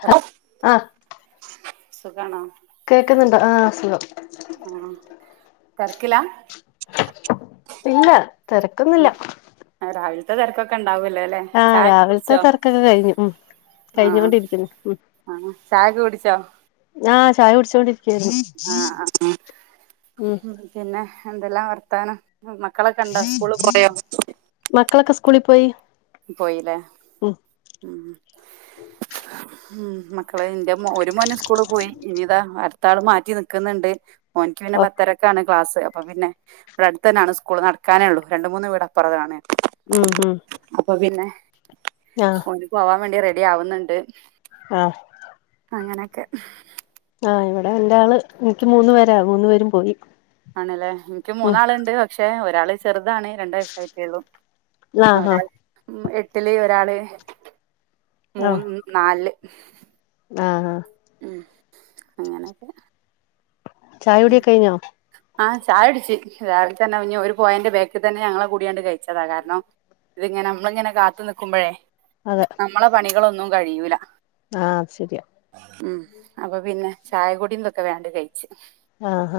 ഹ സുഖണോ? കേൾക്കുന്നുണ്ട് ആഹ് സുഖം ആ തർക്കില ഇല്ല തിരക്കുന്നില്ല ത്ത തിരക്കൊക്കെ ഉണ്ടാവൂലോല്ലെ ചായൊക്കെ രാവിലത്തെ കുടിച്ചോ തിരക്കൊക്കെ കഴിഞ്ഞു ഉം ആഹ കഴിഞ്ഞോണ്ടിരിക്കുന്നു ഉം ആഹ ചായ കുടിച്ചോ ആഹ് ചായ കുടിച്ചുകൊി ആഹ ആ ഉം പിന്നെ എന്തെല്ലാം വർത്തനം ഉം മക്കളൊക്കെണ്ടോ സ്കൂളി പോയൊ മക്കളൊക്കെ സ്കൂളിൽ പോയി പോയിലെ ഉം ഉം മ മക്കള ഇന്റെ ഒരു മോന സ്കൂള് പോയി ഇനിതാ അടുത്ത ആള് മാറ്റി നിക്കുന്നുണ്ട് മോൻക്ക് പിന്നെ ഓ പത്തരക്കാണ് ക്ലാസ് അപ്പൊ പിന്നെ ഇവിടെ അടുത്തന്നാണ് സ്കൂൾ നടക്കാനേ ഉള്ളൂ രണ്ട് മൂന്ന് വീട അപ്പുറത്താണ് ഉം ഉം പിന്നെ ആഹ് ഓനി പോവാൻ വേണ്ടി റെഡി ആവുന്നുണ്ട് അ അങ്ങനൊക്കെ ആ ഇവിടെ എൻ്റള് എനിക്ക് മൂന്ന് പേരാ മൂന്നു പേരും പോയി ആണ്ല്ലേ എനിക്കും ഉം മൂന്നാള്ണ്ട് പക്ഷെ ഒരാള് ചെറ്താണ് രണ്ട് വയസ്സായിട്ടേയുള്ളു ആഹ് ആഹ് ഒരാൾ എട്ടില് ഒരാള് മൂന്ന് നാൽല് [inaudible] ആഹ ആാ അങ്ങനൊക്കെ ചായ കുടി കയിഞ്ഞോ ആ ചായുടിച്ച് രാവിൽ തന്നെ ഞ്ഞി ഒരു പോയന്റെ ബേക്കിതന്നെ ഞങ്ങളെ കൂടിയണ്ട് കയിച്ചതാ കാരണം ഇതിങ്ങനെ നമ്മളിങ്ങനെ കാത്തു നിക്കുമ്പോഴേ നമ്മളെ പണികളൊന്നും കഴിയൂല ആ ശരിയാ ഉം അപ്പൊ പിന്നെ ചായ കുടിന്തൊക്കെ വേണ്ട് കയിഞ്ഞ് ആ ഹ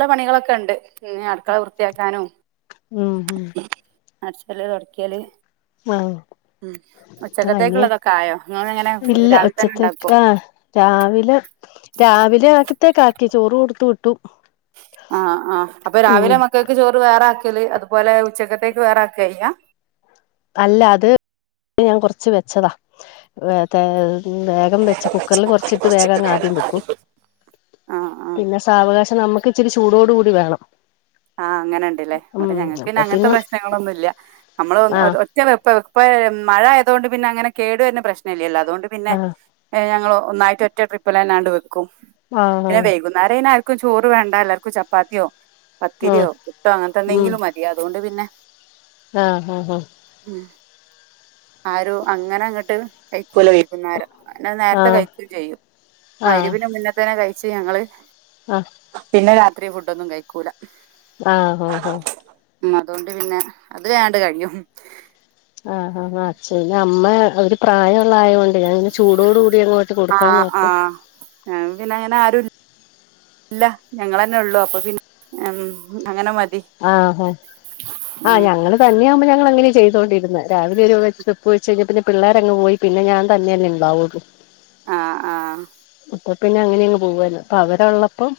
ന പണികളൊക്കെ ഉണ്ട് പിന്ന അ ആക്കളെ വൃത്തിയാക്കാനും ഉം ഹ്മ്മ് അച്ചല് തുടക്കിയല് ആ ഉ ഉച്ചക്കത്തേക്കുള്ളതൊ കായോ ഇല്ല ഉച്ചത്തേക്കാ രാവിലെ രാവിലെ ക്കത്തേക്ക ആക്കി ോടുത്തട്ട ആ ആ അപ്പൊ രാവിലെ ഉം മക്കക്ക് ചോറ് വേറെ ആകി ല് അതുപോലെ ഉച്ചക്കത്തേക്ക് വേറെക്ക കഴിഞ്ഞ അല്ല അത് ഞാൻ കുറച്ച് വെച്ചതാ വേദ വേഗം വെച്ച് കുക്കറിൽ കൊർച്ചിട്ട് വേഗം അങ്ങ് ആദ്യം വെക്കും ആഹ് ആഹ് പിന്നെ സാവകാശം നമ്മുക്ക് ഇച്ചിരി ചൂടോടു കൂടി വേണം ആഹ് അങ്ങനെ ഉണ്ടല്ലേ ഇവിടെ ഉം ഞങ്ങക്ക് പിന്നെ അപ്പൊ അങ്ങനത്തെ പ്രശ്നങ്ങളൊന്നുമല്ല നമ്മൾ ആ [unintelligible] മഴ ആയതുകൊണ്ട് പിന്നെ അങ്ങനെ കേടു വെരണ പ്രശ്നം ഇല്ലല്ലോ അതോണ്ട് പിന്നെ ആ ഞങ്ങ ഒന്നായിട്ട് ഒറ്റ ട്രിപ്പ്ല്ലാംല്ലാണ്ട് വെക്കും ആ പിന്നെ ആ വൈകുന്നേരം ആർക്കും ചോറ് വേണ്ടാല്ലാവർക്കും ചപ്പാത്തിയോ ആ പത്തിരിയോ പുട്ടോ അങ്ങനത്തെ എന്തെങ്കിലും മതിയോ അതുകൊണ്ട് പിന്നെ ആഹ് ഹഹ് ഹഹ ആരു അങ്ങനെങ്ങട്ട് കയ്ക്കൂല വൈകുന്നേരം എന്ന ആ നേരത്തെ കഴിക്കുകയും ചെയ്യും മരുവിന് മുന്നേ തന്നെ കഴച്ച് ഞങ്ങള് ആഹ ല്ല രാത്രി ഫുഡൊന്നും കഴിക്കൂല ആ ആ ആ ഉ അതുകൊണ്ട് പിന്നെ അതിലവേണ്ട് കഴിയും ആ ആ ആ അച്ഛ അമ്മ അവര് പ്രായമ ഉള്ള ആയൊണ്ട് ഞാാനിനെ ചൂടോട കൂടി അങ്ങോട്ട് കൊടുക്കാൻ ആഹ് നോക്കും ആഹ് ഞങ്ങക്ക് പിന്നെ അങ്ങനെ ആരും ഇല്ല ഞങ്ങളെന്നെ ഉള്ളു അപ്പൊ പിന്നെ അങ്ങനെ മതി ആഹാ ആഹ് ഉം ഞങ്ങള്ൾ തന്നെയ ആകുമ്പോ ഞങ്ങ എങ്ങനെയാണ് ചെയ്തോണ്ടിരുന്ന രാവിലെ ഒരെപ്പ് വെച്ച് കഴിഞ്ഞ പിന്നെ പിള്ളേരങ്ങ് പോയി പിന്നെ ഞാൻ തന്നെല്ലെണ്ടാവൂ ആ ആ അപ്പൊ പിന്നെ അങ്ങനെ അങ്ങ് പോവല്ല അപ്പൊ അവരള്ളപ്പം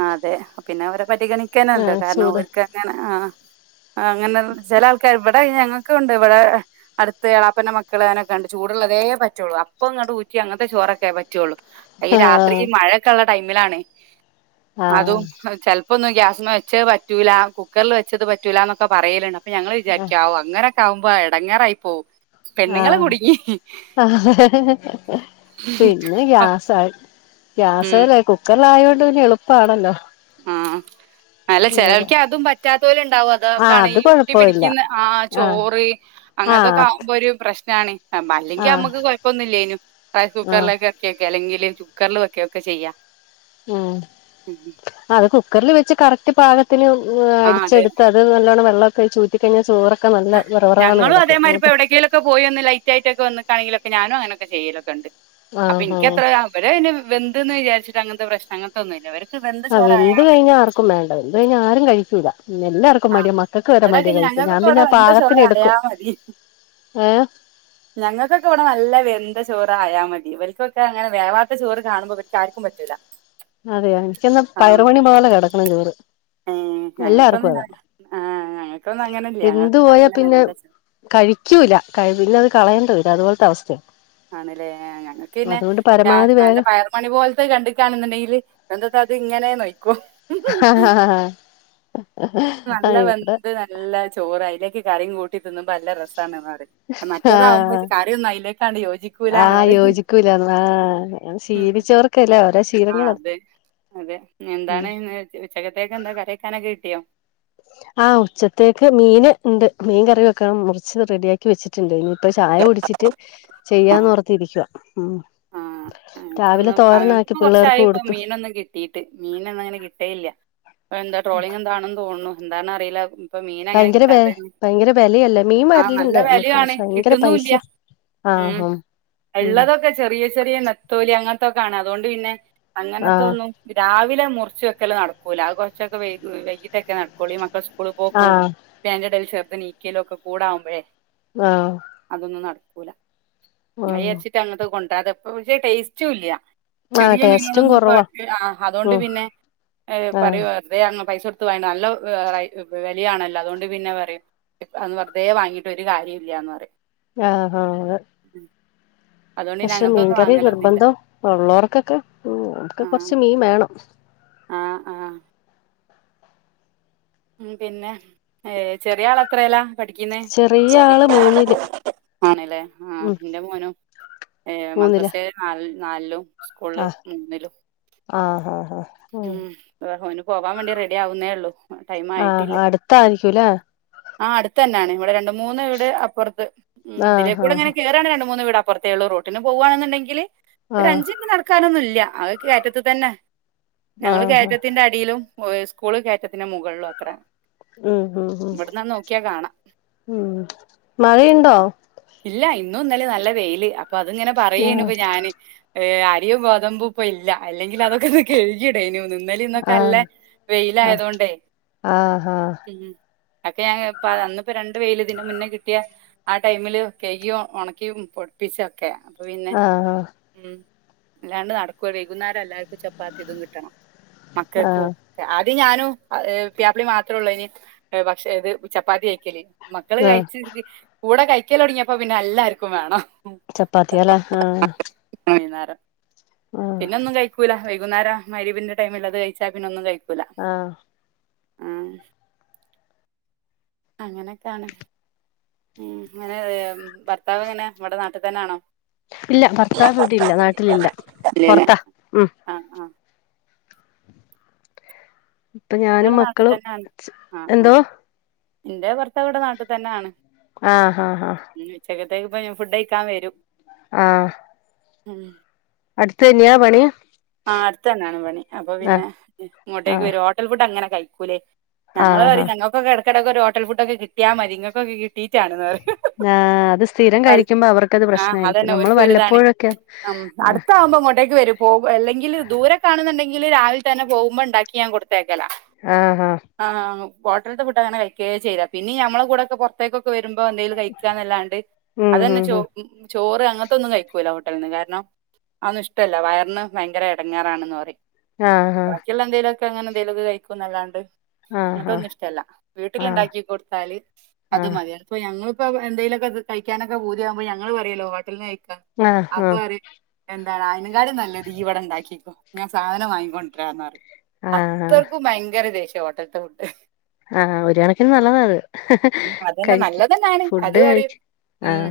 ആ അതെ പിന്നെ അവരെ പരിഗണിക്കാനല്ലോ ആഹ് കാരണം ചൂട് അവർക്ക്ങ്ങനെ ആ അങ്ങനെ ചില ആൾക്കാര് ഇവിടെ ഞങ്ങൾക്കുണ്ട് ഇവിടെ അടുത്ത് എളാപ്പന മക്കൾ അങ്ങനൊക്കെ ഉണ്ട് ചൂടുള്ളതേ പറ്റുള്ളൂ അപ്പൊ ഇങ്ങ അങ്ങത്തെ ചോറൊക്കെ പറ്റുള്ളൂ ഈ രാത്രി ആഹ് മഴൊക്കെള്ള ടൈമിലാണ് ആഹ് അതും ചെൽപ്പൊന്നു യ്യ വെച്ചത് പറ്റൂല കുക്കറിൽ വെച്ചത് പറ്റൂല ന്നൊക്കെ പറയല്ണ്ട് അപ്പൊ ഞങ്ങള് ആഹ് വിചാരിക് ആവു അങ്ങനൊ ആവുമ്പോൾ എടങ്ങാറായിപ്പോവും പെണ്ണുങ്ങള് ആഹ് കുടുങ്ങി [unintelligible] പിന്നെ അഹ് ഗ്യാസായി ഉം ഗ്യാസല്ലേ കുക്കറില ആയൊണ്ട് പിന്നെ എളുപ്പമാണല്ലോ ആഹ് അല്ല ചെലർക്ക് അതും പറ്റാത്തോല് ഇണ്ടാവും അത ആഹ് കാണ് അത് ഈ ഉട്ടി കൊഴപ്പവില്ല പിടിക്കുന്ന ആ ആഹ് ചോറ് അങ്ങനത്തൊക്കെ ആഹ് ആകുമ്പോ ഒരു പ്രശ്നാണ് അ അല്ലെങ്കിൽ ആഹ് നമുക്ക് കുഴപ്പമൊന്നില്ലേന റൈസ് ആഹ് കുക്കറിലേക്ക ഇറക്കി വെക്കേ അല്ലെങ്കിൽ കുക്കറിൽ വക്കൊക്കെ ചെയ്യ ഉം അത് കുക്കറിൽ വെച്ച് കറക്റ്റ് പാകത്തിന് ആഹ് അതെ. അടിച്ചെടുത്ത് അത് നല്ലോണം വെള്ളക്കൊഴിചൂറ്റി കഴിഞ്ഞാ ചോറൊ ഞങ്ങളും അതേമാരിപ്പൊ എവടേങ്കേലൊക്കെ പോയി ഒന്ന് ലൈറ്റ് ആയിട്ടൊക്കെ വന്നക്കാണെങ്കിലൊ ഞാനും അങ്ങനൊക്കെ ചെയ്യലൊക്കെണ്ട് അപ്പൊ ആഹ് ഇൻക്കത്ര അവരയ്ന് വെന്ത്ന്ന് വിചാരിച്ചിട്ട് അങ്ങ പ്രശ്നം അങ്ങനത്തൊന്നുല്ല ഇവർ ആ് വെന്ത് കഴിഞ്ഞാ ആർക്കും വേണ്ട വെന്ത് കഴിഞ്ഞാ ആരും കഴിക്കൂല എല്ലാർക്കും ആ മട്യ മക്കക്ക് വരെ ഇവിടൊക്കെ മട്യ കഴിക്കുന്നെ ഞാൻ ഞങ്ങൾക്കൊക്കെ ഇവിടെ പിന്നെ വെന്ത പാകത്തിന് ചോറായാ എടുക്കും മതി ഏഹ് ഞങ്ങൾക്കൊക്കെ വ്ടെ നല്ല വെന്താ ചോറായാൽ മതി ഇവർക്കൊക്കെ അങ്ങനെ വേവാത്ത ചോറ് കാണുമ്പോ ഇവർക്ക് ആർക്കും പറ്റൂല അതെയ എനിക്കന്നാ ആ പയറ് മണി പോലെ കെടക്കണം ചോറ് ഏ ഞങ്ങൾക്കൊന്ന എല്ലാർക്കും അതാ ആ ഞങ്ങൾക്കൊന്നും അങ്ങനല്ല വെന്ത് ഞങ്ങൾക്ക് പോയാ നല്ലണം പിന്നെ എന്താ കഴിക്കൂല കഴ പിന്ന അത് കളയൻ തില്ല അതുപോലത്തെ അവസ്ഥയോ ആണ്ല്ലേ ഞങ്ങക്ക് പിന്നെ പരമാവധി നല്ല വേഗം പയർ മണി പോൽത്തെ കണ്ടിക്കാണ്ന്ന്ണ്ടെങ്കില് എന്തട്ടാ അത് ഇങ്ങനെ നോയിക്കോ ആഹ് നല്ല ഇവിടെ വന്ത് നല്ല ചോറ അയിലേക്ക് കറിം കൂ ക്കി തിന്നുമ്പോ നല്ല രസാണ്ന്ന് പറയും മറ്റേതാവുമ്പോ ആഹ് കറ്യൊന്നും [unintelligible] ാണ്ട് യോജിക്കൂലന്ന് ആഹ് പറയും യോജിക്കൂലാന്ന് ആഹ് ശീലിച്ചവർക്കല്ലേ ഓരോ ആ ശീലങ്ങളാ അതെ അതെ ഉം എന്താണ് ഉച്ചകത്തേക്കെ എന്താ കരക്കാനൊക്കെ കിട്ടിയോ ആഹ് ഉച്ചത്തേക്ക് മീന് ഉണ്ട് മീൻ കറി വെക്കണം മുറിച്ചത് റെഡിയാക്കി വെച്ചിട്ടുണ്ട് ഇപ്പൊ ചായ കുടിച്ചിട്ട് ആഹ് ചെയ്യാന്ന്ോർത്തിരിക്കുവ ഉ ആഹ് ഞങ്ങക്കൊന്നും കൊറച്ചായി ഇപ്പ കൊടുത്തു മീനൊന്നും കിട്ടീട്ട് മീനൊന്നു അങ്ങനെ കിട്ടേല്ല എന്താ ട്രോളിങ് എന്താണെന്ന് തോന്നുന്നു എന്താന്ന അറിയില്ല ഇപ്പൊ മീൻ അങ്ങനെ ഭയങ്കര വെ കിട്ടാത്തന്ന് ഭയങ്കര വെലയല്ലേ മീൻ ആഹ നല്ല വരലുണ്ട് വാല്യു നമ്മക്ക് ആണ് പക്ഷെ ഭയങ്കര കിട്ടുന്നുല്ല പൈസയാ ഉം ഉം ഇള്ളതൊക്കെ ചെറിയ ചെറിയ നത്തോല്യാ അ അതുകൊണ്ട് പിന്നെ അങ്ങനത്ത ആഹ് ഒന്നും രാവി മുറിച്ചുവൊക്കെല്ല നടക്കൂല്ല അത് കുറച്ചൊക്കെ വൈകിട്ടൊക്കെ നടക്കൂുള്ള മക്കൾ സ്കൂളിൽ പോക്കും ആഹ് പിന്നെ അയൻ്റെടേല് ചെറ്ത് എനീക്കലൊക്കെകൂടിയാകുമ്പളേ ആ മൈ അരച്ചിട്ട് അങ്ങത്തെ കൊണ്ടണ്ട് അതപ്പ പക്ഷേ ടേസ്റ്റും ഇല്ല ആഹ് ചെറിയ ടേസ്റ്റും മീനുകളൊന്നും പ്പൊ കൊറവാ ആ അതോണ്ട് ഉം പിന്നെ പറയൂ ആഹ് വെറത അങ്ങ് പൈസ നല്ല വലിയാണല്ലോ അതുകൊണ്ട് പിന്നെ പറയും അന്ന് വെറുതെ വാങ്ങിയിട്ട് ഒരു കാര്യം ഇല്ലയന്ന് പറയാ ആഹ ആഹ അതുകൊണ്ട് പിന്നെ പക്ഷെ അങ്ങനത്തെ ഒന്നും മീൻകറി വാങ്ങലൊന്നുല്ല നിർബന്ധം ഉള്ളവർക്കൊക്കെ അവർക്കൊക്കെ കൊറച്ച് മീൻ വേണം ആഹ ആഹ ഉ പിന്നെ ഏ ചെറിയ ആൾ അത്രല്ലാ പഠിക്കുന്നേ ചെറിയ ആള് മൂന്നില് ആണല്ലേ ആ ഉം എന്റെ മോനും ഏ മൂന്നില് മദ്രസേല് നാ നാലിലും സ്കൂൾല് ആഹ് മൂന്നിലും ആഹ് ആഹ് ആഹ് ഉംഓന് പോവാൻ വേണ്ടി റെഡി ആവുന്നേ ഒള്ളു ആഹ് അടുത്തായിരിക്കൂല്ലേ ആ അടുത്തന്നാണ് ഇവിടെ രണ്ട് മൂന്ന് വീട് അപ്പുറത്ത് ഉം ആഹ് ഇതിലേക്കൂടെ ഇങ്ങനെ ആഹ് കേറ്കാണെ രണ്ട് മൂന്ന് വീട് അപ്പുറത്തേ ഉള്ള റോട്ടിന് പോകവാണെന്നുണ്ടെങ്കില് ഒരു ആഹ് അഞ്ച് മിനിറ്റ് നടക്കാനൊന്നും ഇല്ല. അത് കയറ്റത്ത് തന്നെ ആഹ് ഞങ്ങള് ആഹ് കയറ്റത്തിന്റെ അടിയിലും. സ്കൂള്ൾ കായറ്റത്തിന് മുകളള്ളോ അത്ര ഉം ഉ ഉ ഇവിടന്നാ നോക്കിയാ കാണാ ഉം മഴയുണ്ടോ ഇല്ല ഇന്നും ഇന്നലെ നല്ല വെയില് അപ്പ അത് ഇങ്ങനെ പറയേനു ആഹ് ഇപ്പൊ ഞാന് ഏ അരിയും ഗോതമ്പൂ ഇപ്പൊ ഇല്ല അല്ലെങ്കിൽ അതൊക്കെ ഒന്ന് കഴുകിടേന ഒന്ന് ഇന്നല ഇന്നൊക്കെ അല്ല ആഹ് വെയിലയതൊണ്ടേ ആഹ് ആഹ് ഉം അക്കെ ഞാൻ ഇപ്പ അന്നപ്പോ രണ്ട് വെയില് ഇതിന് മുന്നേ കിട്ടിയ ആ ടൈമില് കേക്കും ഉണക്കും പൊടിപ്പിച്ചൊക്കെ അപ്പൊ പിന്നെ ആഹ് ആഹ് ഉം അല്ലാണ്ട് നടക്കുവ വൈകുന്നേരം എല്ലാവർക്കും ചപ്പാത്തി ഇതും കിട്ടണം ആഹ് മക്കൾക്കും അത് ഞാനും പ്യാപ്പിളി മാത്രേ ഉള്ളൂ ഇ പക്ഷേ ഏത് ചപ്പാത്തി കയക്കലേ മക്കള് ആഹ് കഴിച്ചസ്ഥിക്ക് കൂടെ കഴിക്കല് തുടങ്ങിയപ്പോ പിന്നെ എല്ലാർക്കും വേണം ചപ്പാത്തി എല്ല ആ പിന്ന ഒന്നും കഴിക്കൂല വൈകുന്നേരം മരവിന്റെ ടൈമിലത് കഴിച്ചാൽ പിന്നെ ഒന്നും കഴിക്കൂ ആ ആ അങ്ങനെക്കാണ് ഉം ങ്ങനെ ഭർത്താവ് ങ്ങനെ നമ്മടെ നാട്ടി തന്നാണോ? ഇല്ല ഭർത്താവ് ഇവിട ഇല്ല നാട്ടിലില്ല ഇല്ലല്ലേ പൊർത്ത ഉം ആ ആ അപ്പ ഞാനും ഇവിടെ നാട്ടിൽ മക്കളും എന്തോ ഇന്റെ ഭർത്താവ്ടെ നാട്ട് തന്നെ ആണ് ആഹ് ആഹ് ആഹ് [inaudible] ഫുഡ് കഴക്കാൻ വരും ആ ഉം അടുത്തെന്യ പണി. ആ അടുത്തന്നാണ് പണി അപ്പൊ പിന്നെ ആഹ് ഇങ്ങോട്ടേക്ക് ആഹ് വേരോ ഹോട്ടൽ ഫുഡ് അങ്ങനെ കഴിക്കൂലേ ഞങ്ങള് ആഹ് പറിം ആഹ് ഞങ്ങക്കെക്കെ എ ടക്കടക്കക്ക് ഒരു ഹോട്ടൽ ഫുഡക്കെ കിട്ടിയാമതി ഇങ്ങൾക്കൊക്കെ കിട്ടീട്ടാ ണ്ന്ന്പറിം ആഹ് അത് സ്ഥിരം കഴിക്കുമ്പോ അവർക്കത് ആ പ്രശ്നാരിക്കും അതന്നെ നമ്മള് ഒരിക്കലും വല്ലപ്പോഴൊക്കെ ആഹ് ഇക്ക് വര പോകും അല്ലെങ്കിൽ ദൂരെ കാണുന്നുണ്ടെങ്കിൽ രാവിലെ തന്നെ പോകുമ്പോ ഉണ്ടാക്കി ഞൻ കൊടു േകല ആഹ് ആഹ് ആഹ ഫോട്ടട്ത്ത് വ്ടാനയക്കേ ചെയ്യ്ല പിന്നിം നമ്മളെ കൂടൊക്കെ പൊർത്തേക്കൊക്കെ വരും പ്പോ എന്തേലും കഴിക്കാന്നല്ലാണ്ട് ഉം അതന്നെ ഉം ഉം ചോ ചോറ് അങ്ങത്തൊന്നും കഴിക്കൂല്ല ഹോട്ടൽന്ന് കാരണം അന്നുഇഷ്ടല്ല വയറിന് വയങ്കര എടങ്ങാറാണെന്ന് പറിം ആ ഹാ അങ്ങനെന്തെലുക് കഴിക്കുംന്നല്ലാണ്ട് ആഹ് അതൊന്നും ഇഷ്ടമല്ല വീട്ടിൽ ആഹ് ഉണ്ടാക്കി കൊടുത്താല് അത് ആഹ് മതിയ അപ്പ ഞങ്ങ [unintelligible] എന്തെിലൊക്കെ കഴിക്കാനൊക്കെ ബൂദി ആമ്പോ ഞങ്ങള്ൾ പറയല്ലോ ഹോട്ടലിന്ന് കഴിക്ക ആഹ് ആഹ് അപ്പ ആഹ് റയും വോ ആതിനെകാലും നല്ലത് ഈ ഇവിടെ ഉണ്ടാക്കിക്കോ ഞാൻ സാധനം വാങ്ങിക്കൊണ്ടിരാന്ന് പറിയ. ആഹ് ആഹ് അത്രർക്കും ഭയങ്കര ദേഷ്യ ഓട്ടത്തെ ഉണ്ട് ആഹ് ഒരു കണക്കിന് നല്ലതാ അത്. ഉ അതന്നെ നല്ലതെന്നാണ് അത് പറൂ ഉം ആഹ്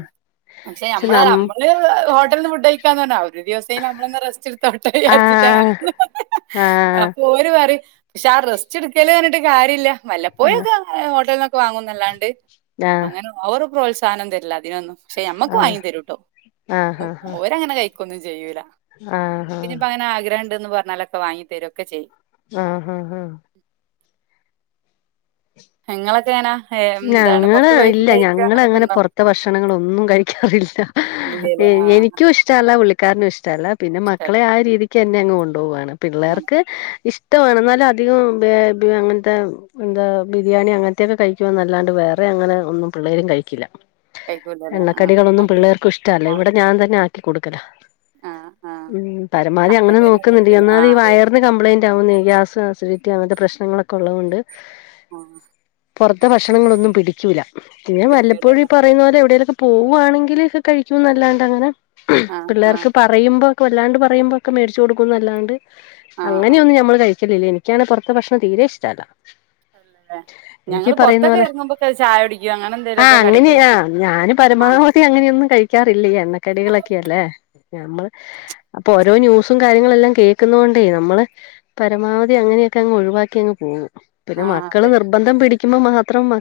പക്ഷെ നമ്മള നമ്മള് ഹോട്ടല നിന്ന് ഫുഡ് കഴിക്കാന്ന പറന്നാവ ഒരു ദിവസ നമ്മള ഒന്ന് റെസ്റ്റ് എടുത്തോട്ടെ വിചാരിച്ചിട്ടാ ആഹ് ആഹ് അപ്പൊ ഒരു പററി പക്ഷെ ആ റസ്റ്റ് എടുക്കല്റട്ട് കാര്യല്ല ആഹ് വല്ലപ്പോയക്കെ ഹോട്ടലന്നൊക്കെ വാങ്ങുന്നല്ലാണ്ട് ആഹ് അങ്ങനെ ഓവറ് പ്രോത്സാഹനം തരില്ല അതിനൊന്നും പക്ഷെ മ്മക്ക് വാങ്ങി തരൂ ട്ടോ ഒരങ്ങനെ കഴിക്കൊന്നും ചെയ്യൂല ആ ആ ഇന്ന് പറഞ്ഞാലൊക്കൊങ്ങി തരുംൊക്കെ ചെയ്യും ആഹ് ആഹ് ആഹ് നിങ്ങളൊക്കെ എങ്ങനാ എന്താണ് ഞങ്ങള് പുറത്തു പോയി ഇല്ല ഫുഡ് കഴിക്കുക ഞങ്ങള് അങ്ങനൊക്കെ അങ്ങനെ ഉണ്ടോ? പുറത്തെ ഭക്ഷണങ്ങളൊന്നും കഴിക്കാറില്ല ഇല്ലല്ലേ ആഹ് എനിക്കും ഇഷ്ടല്ല വിളി ക്കാരനും ഇഷ്ടല്ല പിന്നെ മക്കളെ ഇഷ്ടല്ല ആ രീതിക്ക് തന്നെ അങ്ങ് കൊണ്ടുപോകുവാണ് ആണ് പിള്ളേർക്ക് ഇഷ് ഇഷമാണെന്നാലും അധികം അങ്ങനത്തെ എന്താ ബിരിയാണി അങ്ങനത്തെ മറ്റയൊക്കെ കഴിക്കുവന്നല്ലാണ്ട് വേറെ അങ്ങനെ ഒന്നും പിള്ളേരും കഴിക്കില്ല കഴിക്കൂലല്ലേ ആഹ് എണ്ണക്കടികളൊന്നും അത് പിള്ളേർക്കും ഇഷ്ടമല്ല ഇവിടെ ഞാൻ തന്നെ ആക്കി കൊടുക്കല ആ ഉം പരമാവധി അങ്ങനെ നോക്കുന്നുണ്ട് എന്നാല് ആഹ് ഈ അതെ വയറിന് കംപ്ലയിന്റാവുന്നേ ഗ്യാസ് സ്രി ഇക്ക് അങ്ങത്തെ പ്രശ്നങ്ങളൊക്കെ ഉള്ളതൊണ്ട് ആഹ് പുറത്തെ ഭക്ഷണങ്ങളൊന്നും പിടിക്കില്ല പിന്നെ വല്ലപ്പോഴീ പിടിക്കൂലല്ലേ പറയുന്ന പോലെ എവിടെലോക് പോവാണെങ്കില് കഴിക്കുംന്നല്ലണ്ട് അങ്ങനെ ആഹ് ആഹ് പിള്ളേർക്ക് പറയുമ്പോ വല്ലാണ്ട് പറയുമ്പോൊക്കെ മേടിച്ചു കൊടുക്കുന്നു അല്ലാണ്ട് ആഹ് ആഹ് അങ്ങനെയൊന്ന് നമ്മൾ കഴിക്ക ച്ചലില്ലാ എനിക്കാണെ പൊർത്തെ ഭക്ഷണം തീരെ ഇഷ്ടല്ലാ അല്ലല്ലേ ക്ക് ഞങ്ങള് പറയുന്ന പുറത്തൊക്കെ പോലെ ഇറങ്ങുമ്പോക്കെ ചായ കുടിക്കും അങ്ങനെ ആ എന്തേലുമൊക്കെ അങ്ങനെ കടികൾ ആ ഞാനും ആഹ് പരമാവധി അങ്ങനെയൊന്നും കഴി കിക്കാറില്ല എണ്ണക്കടികളൊക്കെ അല്ലേ നമ്മള് അപ്പൊ ഓരോ ന്യൂസും കാര്യങ്ങളെല്ലാം കേൾക്കുന്ന കൊണ്ടേ നമ്മള് പരമാവധി അങ്ങനെ ഇതിനെക്കങ്ങ് ഒഴിവാക്കി അങ്ങ് പോകും പിന്നെ ആഹ് മക്കള് അതെ നിർബന്ധം പിടിക്കുമ്പോ മാത്രം മ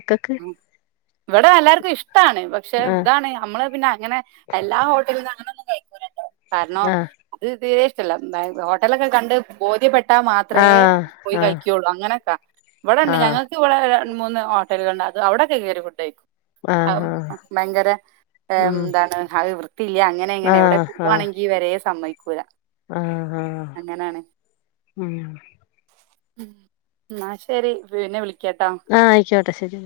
ഇവിടെ എല്ലാർക്കും ഇഷ്ടാണ് പക്ഷെ ആ ഇതാണ് നമ്മള പിന്നെ അങ്ങനെ എല്ലാ ഹോട്ടൽന്ന് അങ്ങനെ ഒന്നും കഴിക്കൂലാട്ടോ കാരാണോ ആ അത് ദേ ക്കില്ല ബായ് ഹോട്ടലൊക്കെ കണ്ട് ബോധ്യപ്പെട്ടാ മാത്രേ ആ പോയി ആ കഴിക്കുള്ളു അങ്ങനൊക്കെ ഇവിടെണ്ട് ആഹ് ഞങ്ങക്കിവിടെ രണ്ട് മൂന്ന് ഹോട്ടലുകള്ണ്ട് അത് അവിടൊക്കെ കേറി ഫുഡയ്ക്കും ഔ ആഹ് ബയങ്കരെ ഉം എന്താണ് അത് വൃത്തിയില്ല അങ്ങനെ ഇങ്ങനെ എവടെ പോവാണെങ്കി വരെ സമ്മയ്ക്കും ആ ആ ഉം ഉ ഇന്നാ ശെരി പിന്നെ വിളി ആ അയിക്കോട്ടെ ശെരി